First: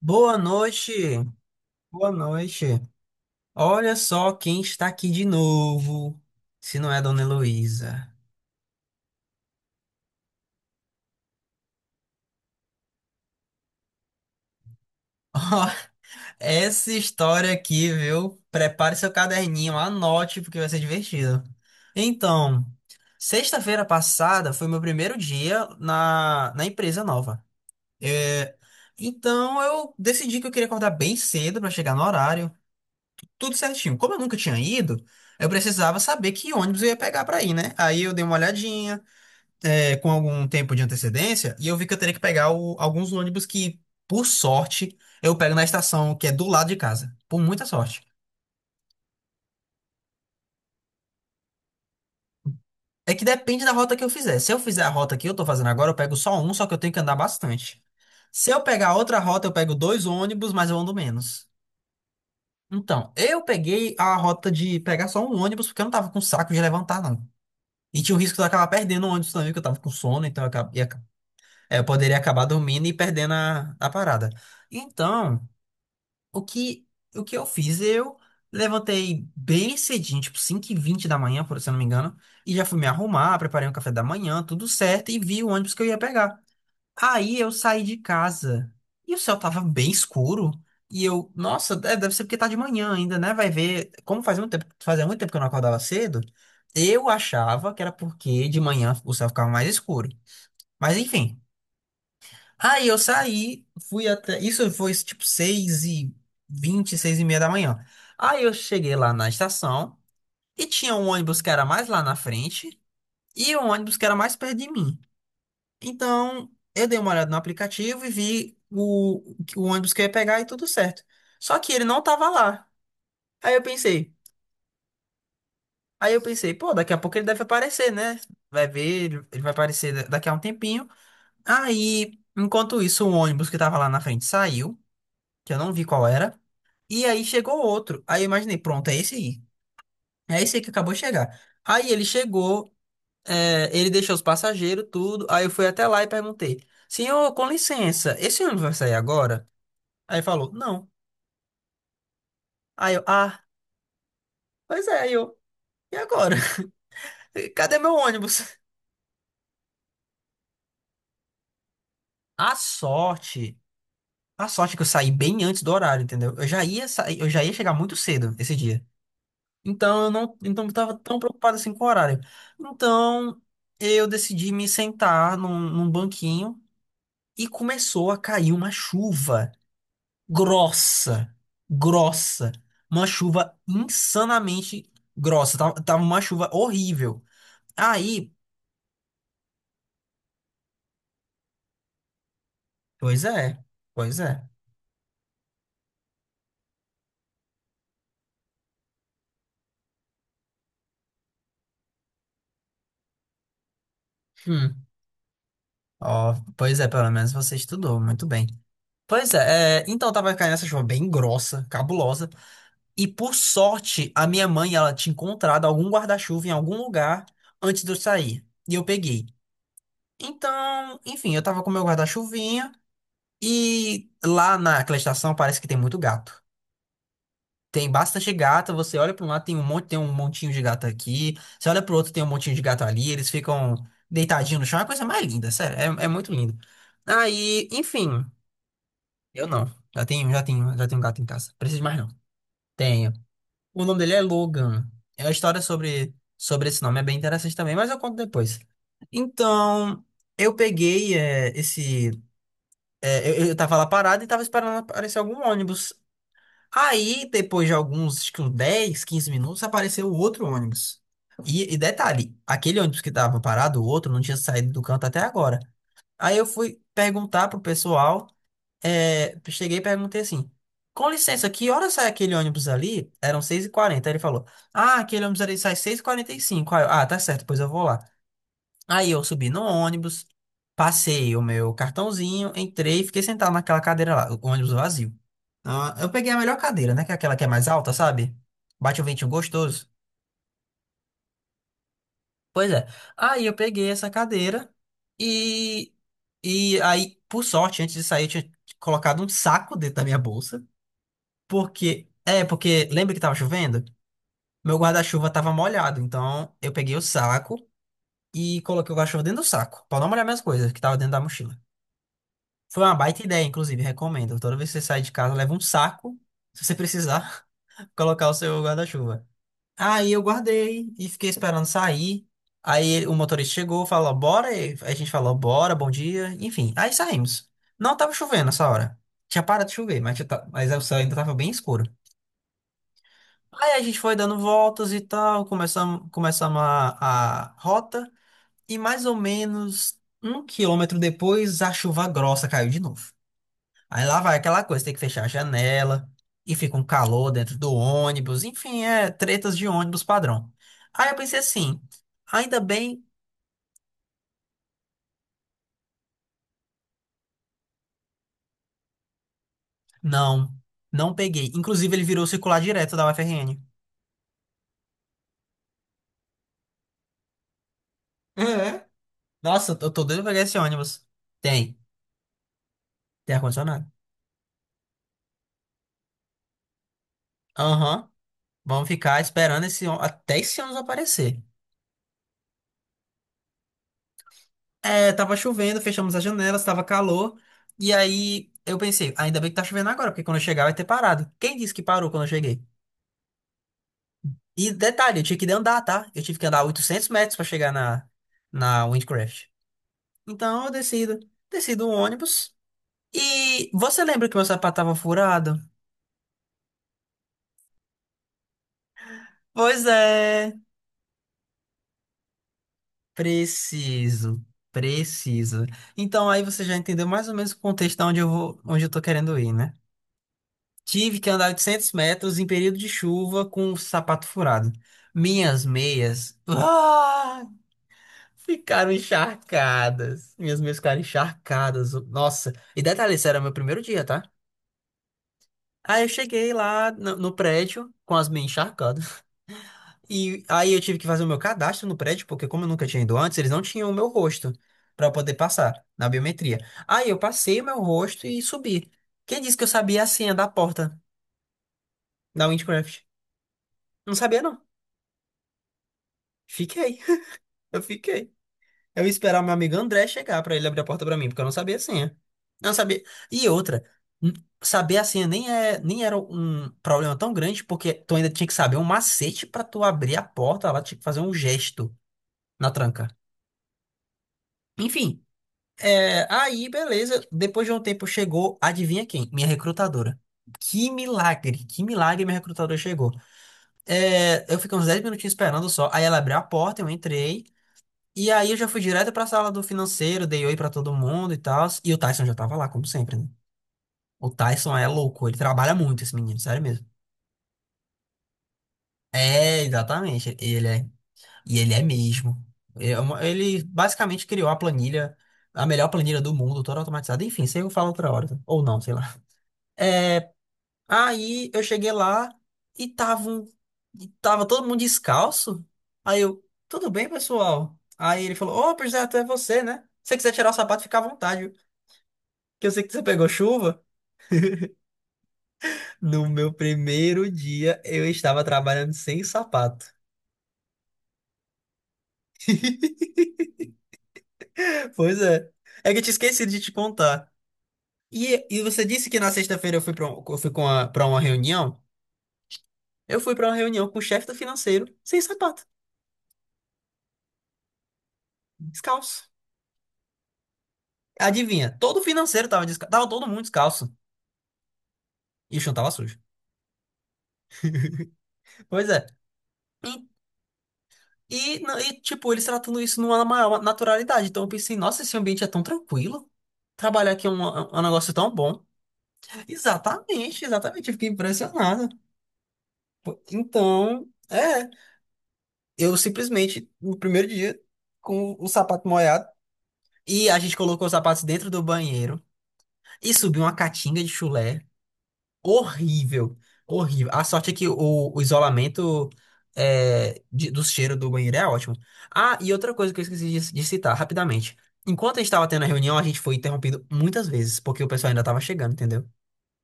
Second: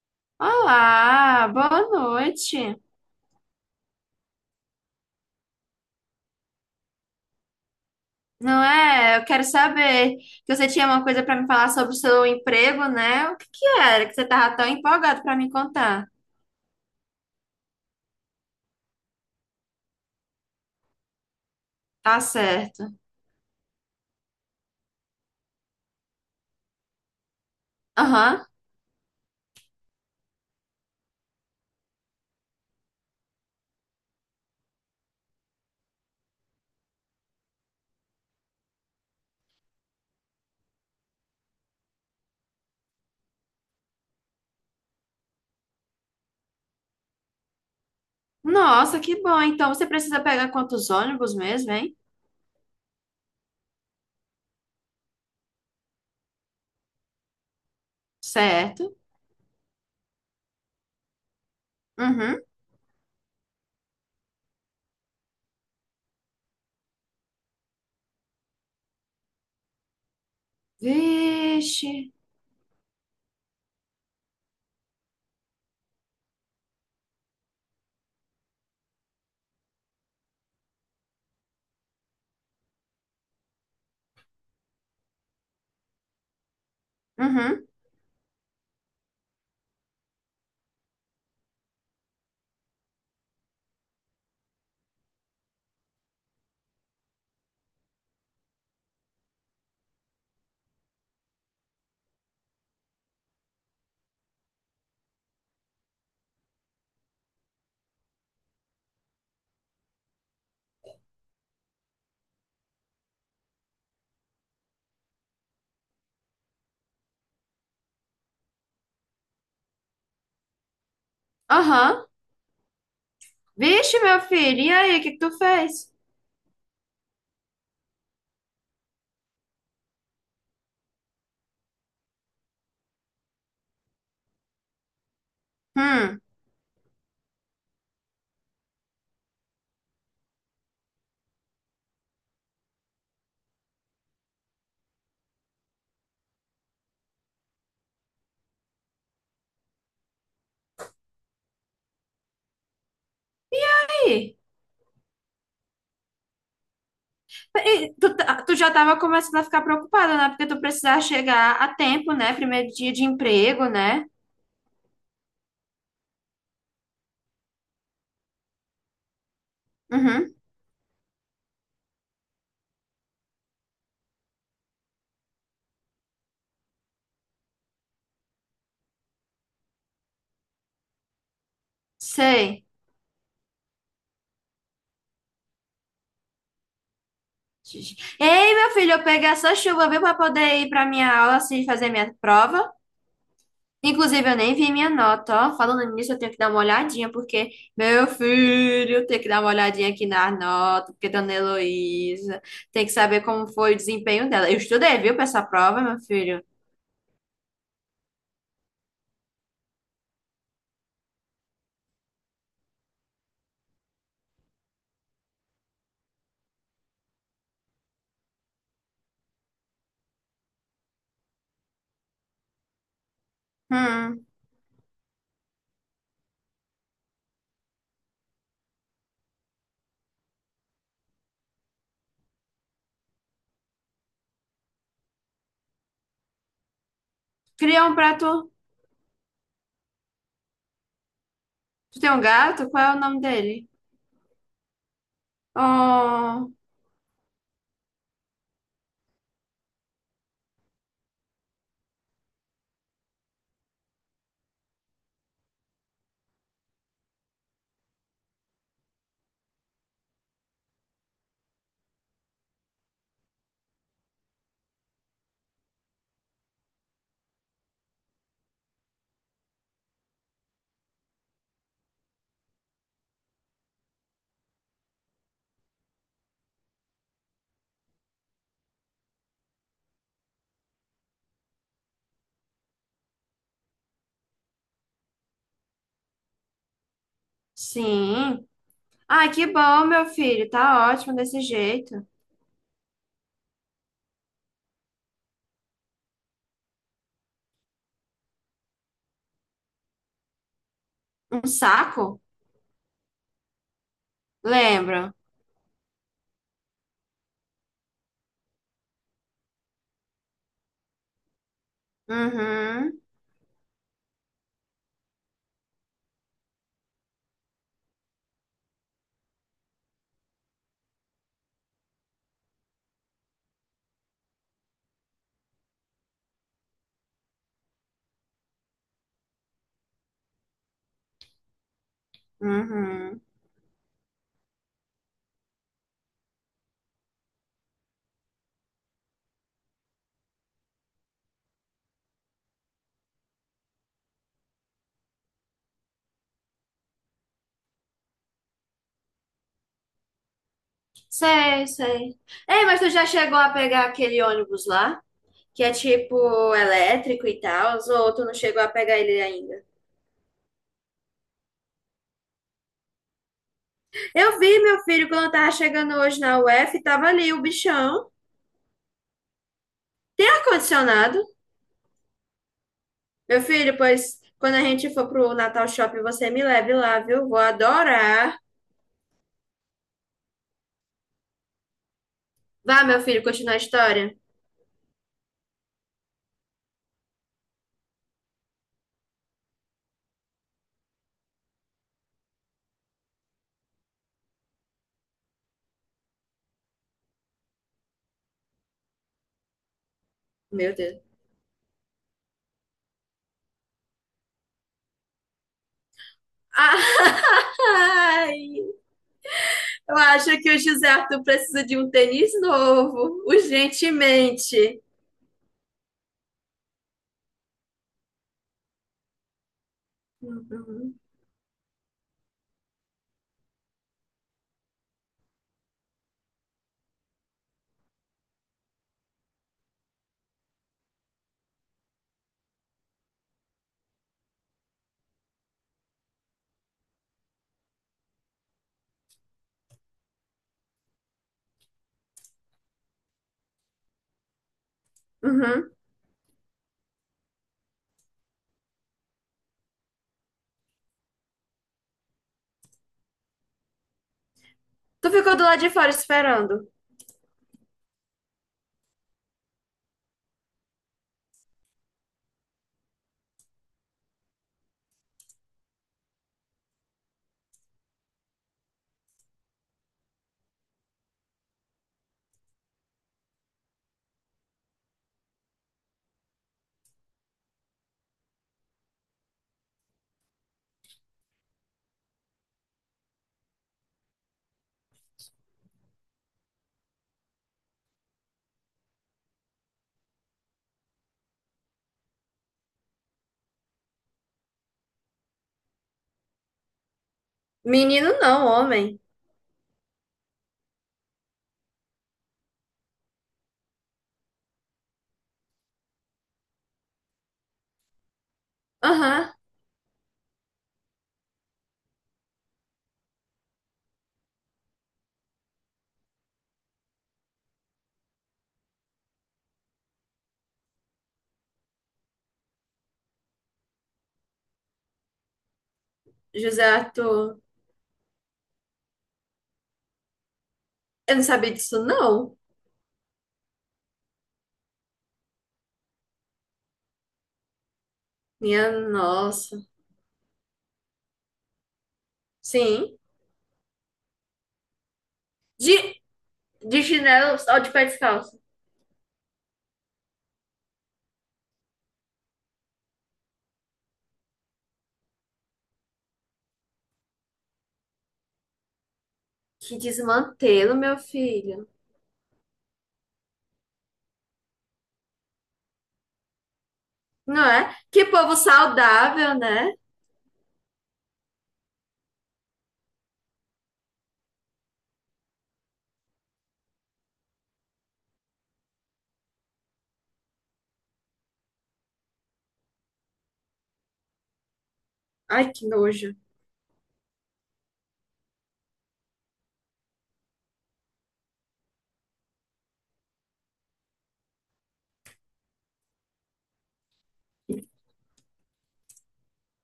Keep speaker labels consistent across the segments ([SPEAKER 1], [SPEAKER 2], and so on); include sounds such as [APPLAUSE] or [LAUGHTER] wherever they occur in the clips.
[SPEAKER 1] Boa noite,
[SPEAKER 2] Olá, boa
[SPEAKER 1] boa noite.
[SPEAKER 2] noite.
[SPEAKER 1] Olha só quem está aqui de novo, se não é a Dona Heloísa.
[SPEAKER 2] Não é? Eu quero saber que você tinha uma coisa para me falar sobre o seu emprego, né? O que que era que você tava tão empolgado
[SPEAKER 1] [LAUGHS]
[SPEAKER 2] para
[SPEAKER 1] Ó,
[SPEAKER 2] me contar?
[SPEAKER 1] essa história aqui, viu? Prepare seu caderninho, anote, porque vai ser divertido.
[SPEAKER 2] Tá
[SPEAKER 1] Então,
[SPEAKER 2] certo.
[SPEAKER 1] sexta-feira passada foi meu primeiro dia na empresa nova.
[SPEAKER 2] Aham.
[SPEAKER 1] É, então, eu decidi que eu queria acordar bem cedo para chegar no horário, tudo certinho. Como eu nunca tinha ido, eu precisava saber que ônibus eu ia pegar para ir, né? Aí eu dei uma olhadinha. Com algum tempo de antecedência e eu vi que eu teria que pegar alguns ônibus que, por sorte, eu pego na estação que é do lado de casa. Por muita sorte.
[SPEAKER 2] Nossa, que bom. Então você precisa pegar quantos ônibus mesmo, hein?
[SPEAKER 1] É que depende da rota que eu fizer. Se eu fizer a rota que eu tô fazendo agora, eu pego só um, só que eu tenho que andar bastante. Se eu pegar
[SPEAKER 2] Certo.
[SPEAKER 1] outra rota, eu pego dois ônibus, mas eu ando menos.
[SPEAKER 2] Uhum.
[SPEAKER 1] Então, eu peguei a rota de pegar só um ônibus, porque eu não tava com saco de levantar, não. E tinha o risco de eu acabar perdendo o ônibus também, porque eu tava com sono, então eu, eu
[SPEAKER 2] Vixe.
[SPEAKER 1] poderia acabar dormindo e perdendo a parada. Então, O que, o que eu fiz? Eu levantei bem cedinho, tipo 5h20 da manhã, por se eu não me engano, e já fui me arrumar, preparei um café da manhã, tudo certo, e vi o ônibus que eu ia pegar. Aí eu
[SPEAKER 2] Uhum.
[SPEAKER 1] saí de casa e o céu tava bem escuro. E eu, nossa, deve ser porque tá de manhã ainda, né? Vai ver. Como fazia muito tempo que eu não acordava cedo, eu achava que era porque de manhã o céu ficava mais escuro. Mas enfim. Aí eu saí, fui até. Isso foi tipo 6h20, 6h30 da manhã. Aí eu cheguei lá na estação e tinha um ônibus que era mais lá na frente e um ônibus que era mais perto de mim. Então eu dei uma olhada no aplicativo e vi o ônibus que eu ia pegar e tudo certo. Só que ele não
[SPEAKER 2] Aham.
[SPEAKER 1] tava lá. Aí eu
[SPEAKER 2] Vixe,
[SPEAKER 1] pensei,
[SPEAKER 2] meu filho. E aí, o que que tu fez?
[SPEAKER 1] aí eu pensei, pô, daqui a pouco ele deve aparecer, né? Vai ver, ele vai aparecer daqui a um tempinho. Aí, enquanto isso, o ônibus que tava lá na frente saiu, que eu não vi qual
[SPEAKER 2] Hum.
[SPEAKER 1] era. E aí chegou outro. Aí eu imaginei, pronto, é esse aí. É esse aí que acabou de chegar. Aí ele chegou, ele deixou os passageiros, tudo. Aí eu fui até lá e perguntei: Senhor, com licença, esse ônibus vai sair agora? Aí falou: Não. Aí eu, ah,
[SPEAKER 2] E aí?
[SPEAKER 1] pois é, aí eu, e agora? [LAUGHS] Cadê meu
[SPEAKER 2] E tu, tu
[SPEAKER 1] ônibus?
[SPEAKER 2] já estava começando a ficar preocupada, né? Porque tu precisava chegar a tempo, né?
[SPEAKER 1] A
[SPEAKER 2] Primeiro dia de
[SPEAKER 1] sorte,
[SPEAKER 2] emprego, né?
[SPEAKER 1] a sorte é que eu saí bem antes do horário, entendeu? Eu já ia sair, eu já ia chegar muito cedo esse dia. Então eu
[SPEAKER 2] Uhum,
[SPEAKER 1] não, então eu estava tão preocupado assim com o horário. Então eu decidi me sentar num banquinho e começou a cair uma chuva grossa, grossa,
[SPEAKER 2] sei.
[SPEAKER 1] uma chuva insanamente grossa. Tava uma chuva horrível. Aí,
[SPEAKER 2] Ei, meu filho, eu peguei essa chuva, viu, para poder ir para minha aula, assim, fazer minha prova.
[SPEAKER 1] pois é, pois
[SPEAKER 2] Inclusive, eu
[SPEAKER 1] é.
[SPEAKER 2] nem vi minha nota, ó. Falando nisso, eu tenho que dar uma olhadinha, porque, meu filho, eu tenho que dar uma olhadinha aqui na nota, porque Dona Heloísa tem que saber como foi o desempenho dela. Eu
[SPEAKER 1] Hum.
[SPEAKER 2] estudei, viu, para essa prova, meu
[SPEAKER 1] Ó,
[SPEAKER 2] filho.
[SPEAKER 1] pois é, pelo menos você estudou muito bem. Pois é, então tava caindo essa chuva bem grossa, cabulosa. E por sorte, a minha mãe, ela tinha encontrado algum guarda-chuva em algum lugar antes de eu sair. E eu peguei. Então, enfim, eu tava com meu guarda-chuvinha e
[SPEAKER 2] Hum.
[SPEAKER 1] lá naquela estação parece que tem muito gato. Tem bastante gato, você olha para um lado, tem um monte, tem um montinho de gato aqui. Você olha pro outro, tem um montinho de gato ali, eles ficam deitadinhos no chão, é a coisa mais linda, sério, é muito lindo. Aí,
[SPEAKER 2] Criou um
[SPEAKER 1] enfim,
[SPEAKER 2] prato.
[SPEAKER 1] eu não. Já tenho, gato em casa. Preciso de mais
[SPEAKER 2] Tu
[SPEAKER 1] não.
[SPEAKER 2] tem um gato? Qual é o
[SPEAKER 1] Tenho.
[SPEAKER 2] nome dele?
[SPEAKER 1] O nome dele é Logan. É a história sobre,
[SPEAKER 2] Oh,
[SPEAKER 1] sobre esse nome, é bem interessante também, mas eu conto depois. Então, eu peguei esse. Eu tava lá parado e tava esperando aparecer algum ônibus. Aí, depois de alguns, acho que uns 10, 15 minutos, apareceu outro ônibus. E detalhe, aquele ônibus que tava parado, o outro, não tinha saído do canto até agora. Aí eu fui perguntar pro pessoal cheguei e perguntei assim: Com licença, que hora sai aquele ônibus ali? Eram 6h40. Aí ele falou: Ah, aquele ônibus ali sai 6h45. Aí eu, ah, tá certo, pois eu vou lá. Aí eu subi no ônibus, passei o meu cartãozinho, entrei e fiquei sentado naquela cadeira lá, o ônibus vazio. Ah, eu peguei a melhor cadeira, né? Que é aquela que é mais alta, sabe?
[SPEAKER 2] sim.
[SPEAKER 1] Bate o ventinho
[SPEAKER 2] Ai, que bom,
[SPEAKER 1] gostoso.
[SPEAKER 2] meu filho. Tá ótimo desse jeito.
[SPEAKER 1] Pois é. Aí eu peguei essa cadeira e. E aí, por sorte, antes de sair, eu tinha colocado um saco dentro da minha bolsa.
[SPEAKER 2] Um
[SPEAKER 1] Porque,
[SPEAKER 2] saco?
[SPEAKER 1] porque lembra que tava chovendo? Meu
[SPEAKER 2] Lembro.
[SPEAKER 1] guarda-chuva tava molhado, então eu peguei o saco e coloquei o guarda-chuva dentro do saco, pra não molhar minhas coisas que tava dentro da mochila. Foi uma
[SPEAKER 2] Uhum,
[SPEAKER 1] baita ideia, inclusive, recomendo. Toda vez que você sair de casa, leva um saco, se você precisar, [LAUGHS] colocar o seu guarda-chuva. Aí eu guardei e fiquei esperando sair. Aí o motorista chegou, falou, bora. E a gente falou, bora, bom dia. Enfim, aí saímos. Não tava chovendo nessa hora. Tinha parado de chover, mas o céu ainda tava bem escuro.
[SPEAKER 2] uhum.
[SPEAKER 1] Aí a gente foi dando voltas e tal, começamos a rota, e mais ou menos um quilômetro depois a chuva grossa caiu de novo. Aí lá vai aquela coisa, tem que fechar a janela, e fica um calor dentro do ônibus, enfim, é tretas de ônibus padrão. Aí eu pensei
[SPEAKER 2] Sei,
[SPEAKER 1] assim,
[SPEAKER 2] sei.
[SPEAKER 1] ainda
[SPEAKER 2] Ei, mas tu
[SPEAKER 1] bem,
[SPEAKER 2] já chegou a pegar aquele ônibus lá? Que é tipo elétrico e tal, ou tu não chegou a pegar ele ainda?
[SPEAKER 1] não, não peguei. Inclusive ele virou circular direto da UFRN.
[SPEAKER 2] Eu vi, meu filho, quando eu tava chegando hoje na UF, tava ali o bichão.
[SPEAKER 1] É. Nossa, eu tô doido
[SPEAKER 2] Tem
[SPEAKER 1] pra pegar esse ônibus.
[SPEAKER 2] ar-condicionado?
[SPEAKER 1] Tem, tem
[SPEAKER 2] Meu filho,
[SPEAKER 1] ar-condicionado.
[SPEAKER 2] pois quando a gente for pro Natal Shopping, você me leve lá, viu? Vou
[SPEAKER 1] Aham.
[SPEAKER 2] adorar.
[SPEAKER 1] Vamos ficar esperando até esse ônibus aparecer.
[SPEAKER 2] Vá, meu filho, continuar a história.
[SPEAKER 1] É, tava chovendo, fechamos as janelas, tava calor. E aí eu pensei, ainda bem que tá chovendo agora, porque quando eu chegar vai ter parado. Quem disse que parou quando eu cheguei? E detalhe, eu tinha que andar, tá? Eu tive que andar 800 metros pra chegar na Windcraft. Então eu
[SPEAKER 2] Meu Deus.
[SPEAKER 1] decido o ônibus. E você lembra que meu sapato tava furado?
[SPEAKER 2] [LAUGHS] Ai,
[SPEAKER 1] Pois
[SPEAKER 2] eu acho que
[SPEAKER 1] é,
[SPEAKER 2] o José Arthur precisa de um tênis novo,
[SPEAKER 1] preciso,
[SPEAKER 2] urgentemente.
[SPEAKER 1] preciso. Então aí você já entendeu mais ou menos o contexto de onde eu vou, onde eu tô querendo ir, né?
[SPEAKER 2] Uhum.
[SPEAKER 1] Tive que andar 800 metros em período de chuva com o sapato furado. Minhas meias, ah, ficaram encharcadas. Minhas meias ficaram encharcadas. Nossa, e detalhe, isso era meu primeiro dia, tá? Aí eu cheguei lá no prédio com as meias encharcadas. E aí eu tive que fazer o meu cadastro no prédio, porque como eu nunca tinha ido antes, eles não tinham o meu rosto pra eu poder
[SPEAKER 2] Uhum.
[SPEAKER 1] passar na biometria. Aí eu passei o meu rosto e subi. Quem disse que eu sabia a senha da porta da Windcraft? Não sabia, não.
[SPEAKER 2] Tu ficou do lado de fora esperando.
[SPEAKER 1] Fiquei. Eu fiquei. Eu ia esperar o meu amigo André chegar pra ele abrir a porta pra mim, porque eu não sabia a senha. Eu não sabia. E outra, n- saber a senha nem é, nem era um problema tão grande, porque tu ainda tinha que saber um macete pra tu abrir a porta, ela tinha que fazer um gesto na tranca. Enfim, aí beleza. Depois de um tempo chegou, adivinha quem? Minha recrutadora. Que milagre minha recrutadora chegou. Eu fiquei uns 10 minutinhos esperando só. Aí ela abriu a porta, eu entrei. E aí eu já fui direto pra sala do financeiro, dei oi pra todo mundo e tal. E o Tyson já tava lá, como sempre, né? O Tyson é louco, ele trabalha muito, esse menino, sério mesmo.
[SPEAKER 2] Menino não, homem.
[SPEAKER 1] É, exatamente, ele é. E ele é mesmo. Ele basicamente criou a planilha, a melhor planilha do mundo, toda automatizada. Enfim, isso aí eu falo outra hora. Tá? Ou não, sei lá.
[SPEAKER 2] Aham,
[SPEAKER 1] Aí eu cheguei lá e tava todo mundo descalço. Aí eu, tudo bem, pessoal? Aí ele falou, ô, pois é, até você, né? Se você quiser tirar o sapato, fica à vontade. Que eu sei que você pegou chuva. No meu
[SPEAKER 2] José
[SPEAKER 1] primeiro
[SPEAKER 2] Arthur.
[SPEAKER 1] dia, eu estava trabalhando sem sapato.
[SPEAKER 2] Eu não sabia disso, não.
[SPEAKER 1] [LAUGHS] Pois é. É que eu tinha esquecido de te contar. E
[SPEAKER 2] Minha
[SPEAKER 1] você disse que na
[SPEAKER 2] nossa.
[SPEAKER 1] sexta-feira eu fui para eu fui com a- pra uma reunião.
[SPEAKER 2] Sim.
[SPEAKER 1] Eu fui para uma reunião com o chefe do financeiro, sem sapato,
[SPEAKER 2] De, de chinelo ou de pé descalço?
[SPEAKER 1] descalço. Adivinha, todo o financeiro tava descalço, tava todo mundo descalço. E o chão tava sujo. Pois é.
[SPEAKER 2] Que
[SPEAKER 1] E,
[SPEAKER 2] desmantelo, meu
[SPEAKER 1] e,
[SPEAKER 2] filho.
[SPEAKER 1] não- e, tipo, eles tratando isso numa maior naturalidade. Então eu pensei, nossa, esse ambiente é tão tranquilo. Trabalhar aqui é um,
[SPEAKER 2] Não é?
[SPEAKER 1] é um
[SPEAKER 2] Que
[SPEAKER 1] negócio tão
[SPEAKER 2] povo
[SPEAKER 1] bom.
[SPEAKER 2] saudável, né?
[SPEAKER 1] Exatamente, exatamente. Eu fiquei impressionado. Pô, então, eu simplesmente, no primeiro dia, com o sapato molhado, e a gente colocou os sapatos dentro do banheiro e subiu uma catinga de chulé.
[SPEAKER 2] Ai, que nojo.
[SPEAKER 1] Horrível, horrível. A sorte é que o isolamento do cheiro do banheiro é ótimo. Ah, e outra coisa que eu esqueci de citar rapidamente. Enquanto a gente estava tendo a reunião, a gente foi interrompido muitas vezes, porque o pessoal ainda estava chegando, entendeu?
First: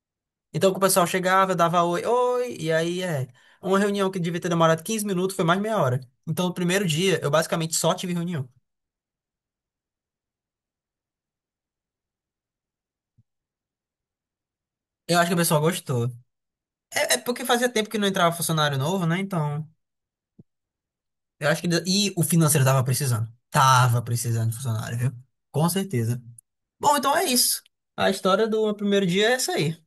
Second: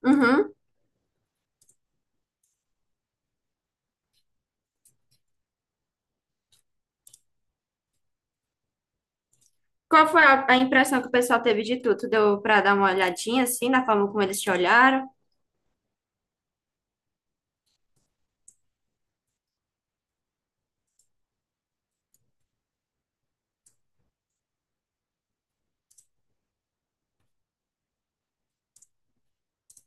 [SPEAKER 2] Uhum.
[SPEAKER 1] Então que o pessoal chegava, eu dava oi, oi, e aí é. Uma reunião que devia ter demorado 15 minutos foi mais meia hora. Então no primeiro dia eu basicamente só tive reunião.
[SPEAKER 2] Qual foi a impressão que o pessoal teve de tu? Tu deu pra dar uma olhadinha, assim, na forma como eles te olharam?
[SPEAKER 1] Eu acho que o pessoal gostou. É porque fazia tempo que não entrava funcionário novo, né? Então, eu acho que. E o financeiro tava precisando. Tava precisando de funcionário, viu? Com certeza. Bom, então é isso. A história do meu primeiro dia é essa aí.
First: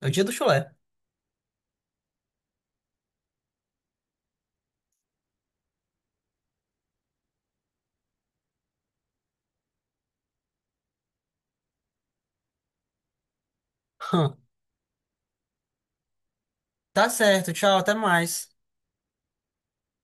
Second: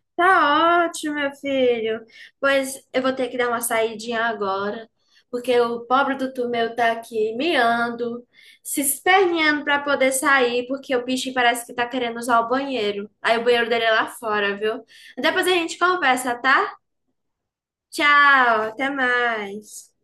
[SPEAKER 1] É o dia do chulé. [LAUGHS]
[SPEAKER 2] Tá ótimo, meu filho. Pois eu vou ter que dar uma saidinha agora, porque o pobre do Tomeu tá aqui miando, se esperneando pra poder sair, porque o bicho parece que tá querendo usar o banheiro. Aí o banheiro dele é lá
[SPEAKER 1] Hum.
[SPEAKER 2] fora, viu? Depois a gente conversa, tá?
[SPEAKER 1] Tá certo, tchau, até mais.
[SPEAKER 2] Tchau, até mais.